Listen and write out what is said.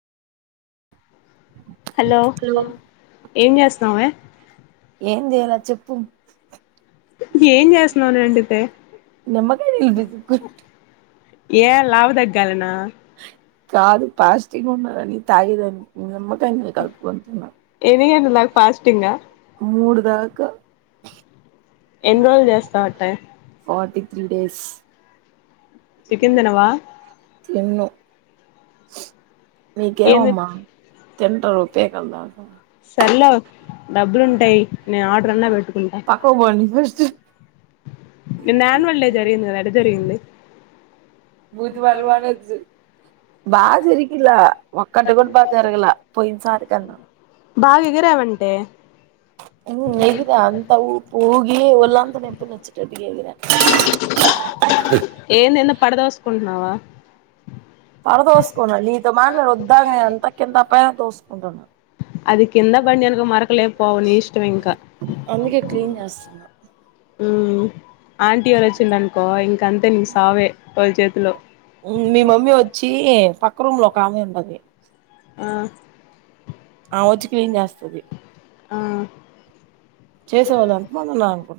Hello ఏం చేస్తున్నావే. ఏం చేయాలా చెప్పు ఏం చేస్తున్నావు అని అండితే. నిమ్మకాయ [unintelligible] గొట్ ఏ లావు దగ్గాలనా. కాదు ఫాస్టింగ్ ఉన్నదని తాగే దానికి నిమ్మక్ కాయ్ నీళ్ళు కలుపుకుంటున్నా. ఎన్ని గంటల దాకా ఫాస్టింగా మూడు దాకా ఎన్ని రోజులు చేస్తావ్ అట్ట ఫార్టీ త్రీ డేస్ చికెన్ తినవా. తిన్ను ఏంది నీకేవమ్మా తింటరు పికల్దాక సర్లే డబ్బులుంటే ఎయి నేను ఆర్డర్ అన్నా పెట్టుకుంటా. పక్కకు పోండి ఫస్ట్ నిన్న ఆన్యువల్ డే జరిగింది గదా ఎట్ట జరిగింది. మీది వన్ వన్ వచ్చి బాగా జరిగిలా ఒక్కటి కూడా బాగా జరగలా పోయిన్సారికన్నా. బాగ ఎగిరావంటే. హ్ము ఎగిరా అంత ఊపు ఊగీ ఒళ్ళంతా నెప్పులు వచ్చేటట్టుగ ఎగిరా. ఏంది ఎందో పడదోసుకుంటున్నావా. పడతోసుకున్నా నీతో మాట్లాడ ఒద్దాకానే అంతా కిందా పైనా తోసుకుంటున్నా. అది కింద బనియన్కు మరకలే పోవు నీ ఇష్టం ఇంకా అందుకే క్లీన్ చేస్తున్నా. ఊ ఆంటీ వాళ్ళు వచ్చిండ్రనుకో ఇంక అంతే నీ సావే వాళ్ళ చేతిలో. మీ మమ్మీ వచ్చీ పక్క రూమ్ లో ఒక ఆమె ఉండది. ఆ ఆ వచ్చి క్లీన్ చేస్తది ఆ చేసేవాళ్ళ అంత మనం నా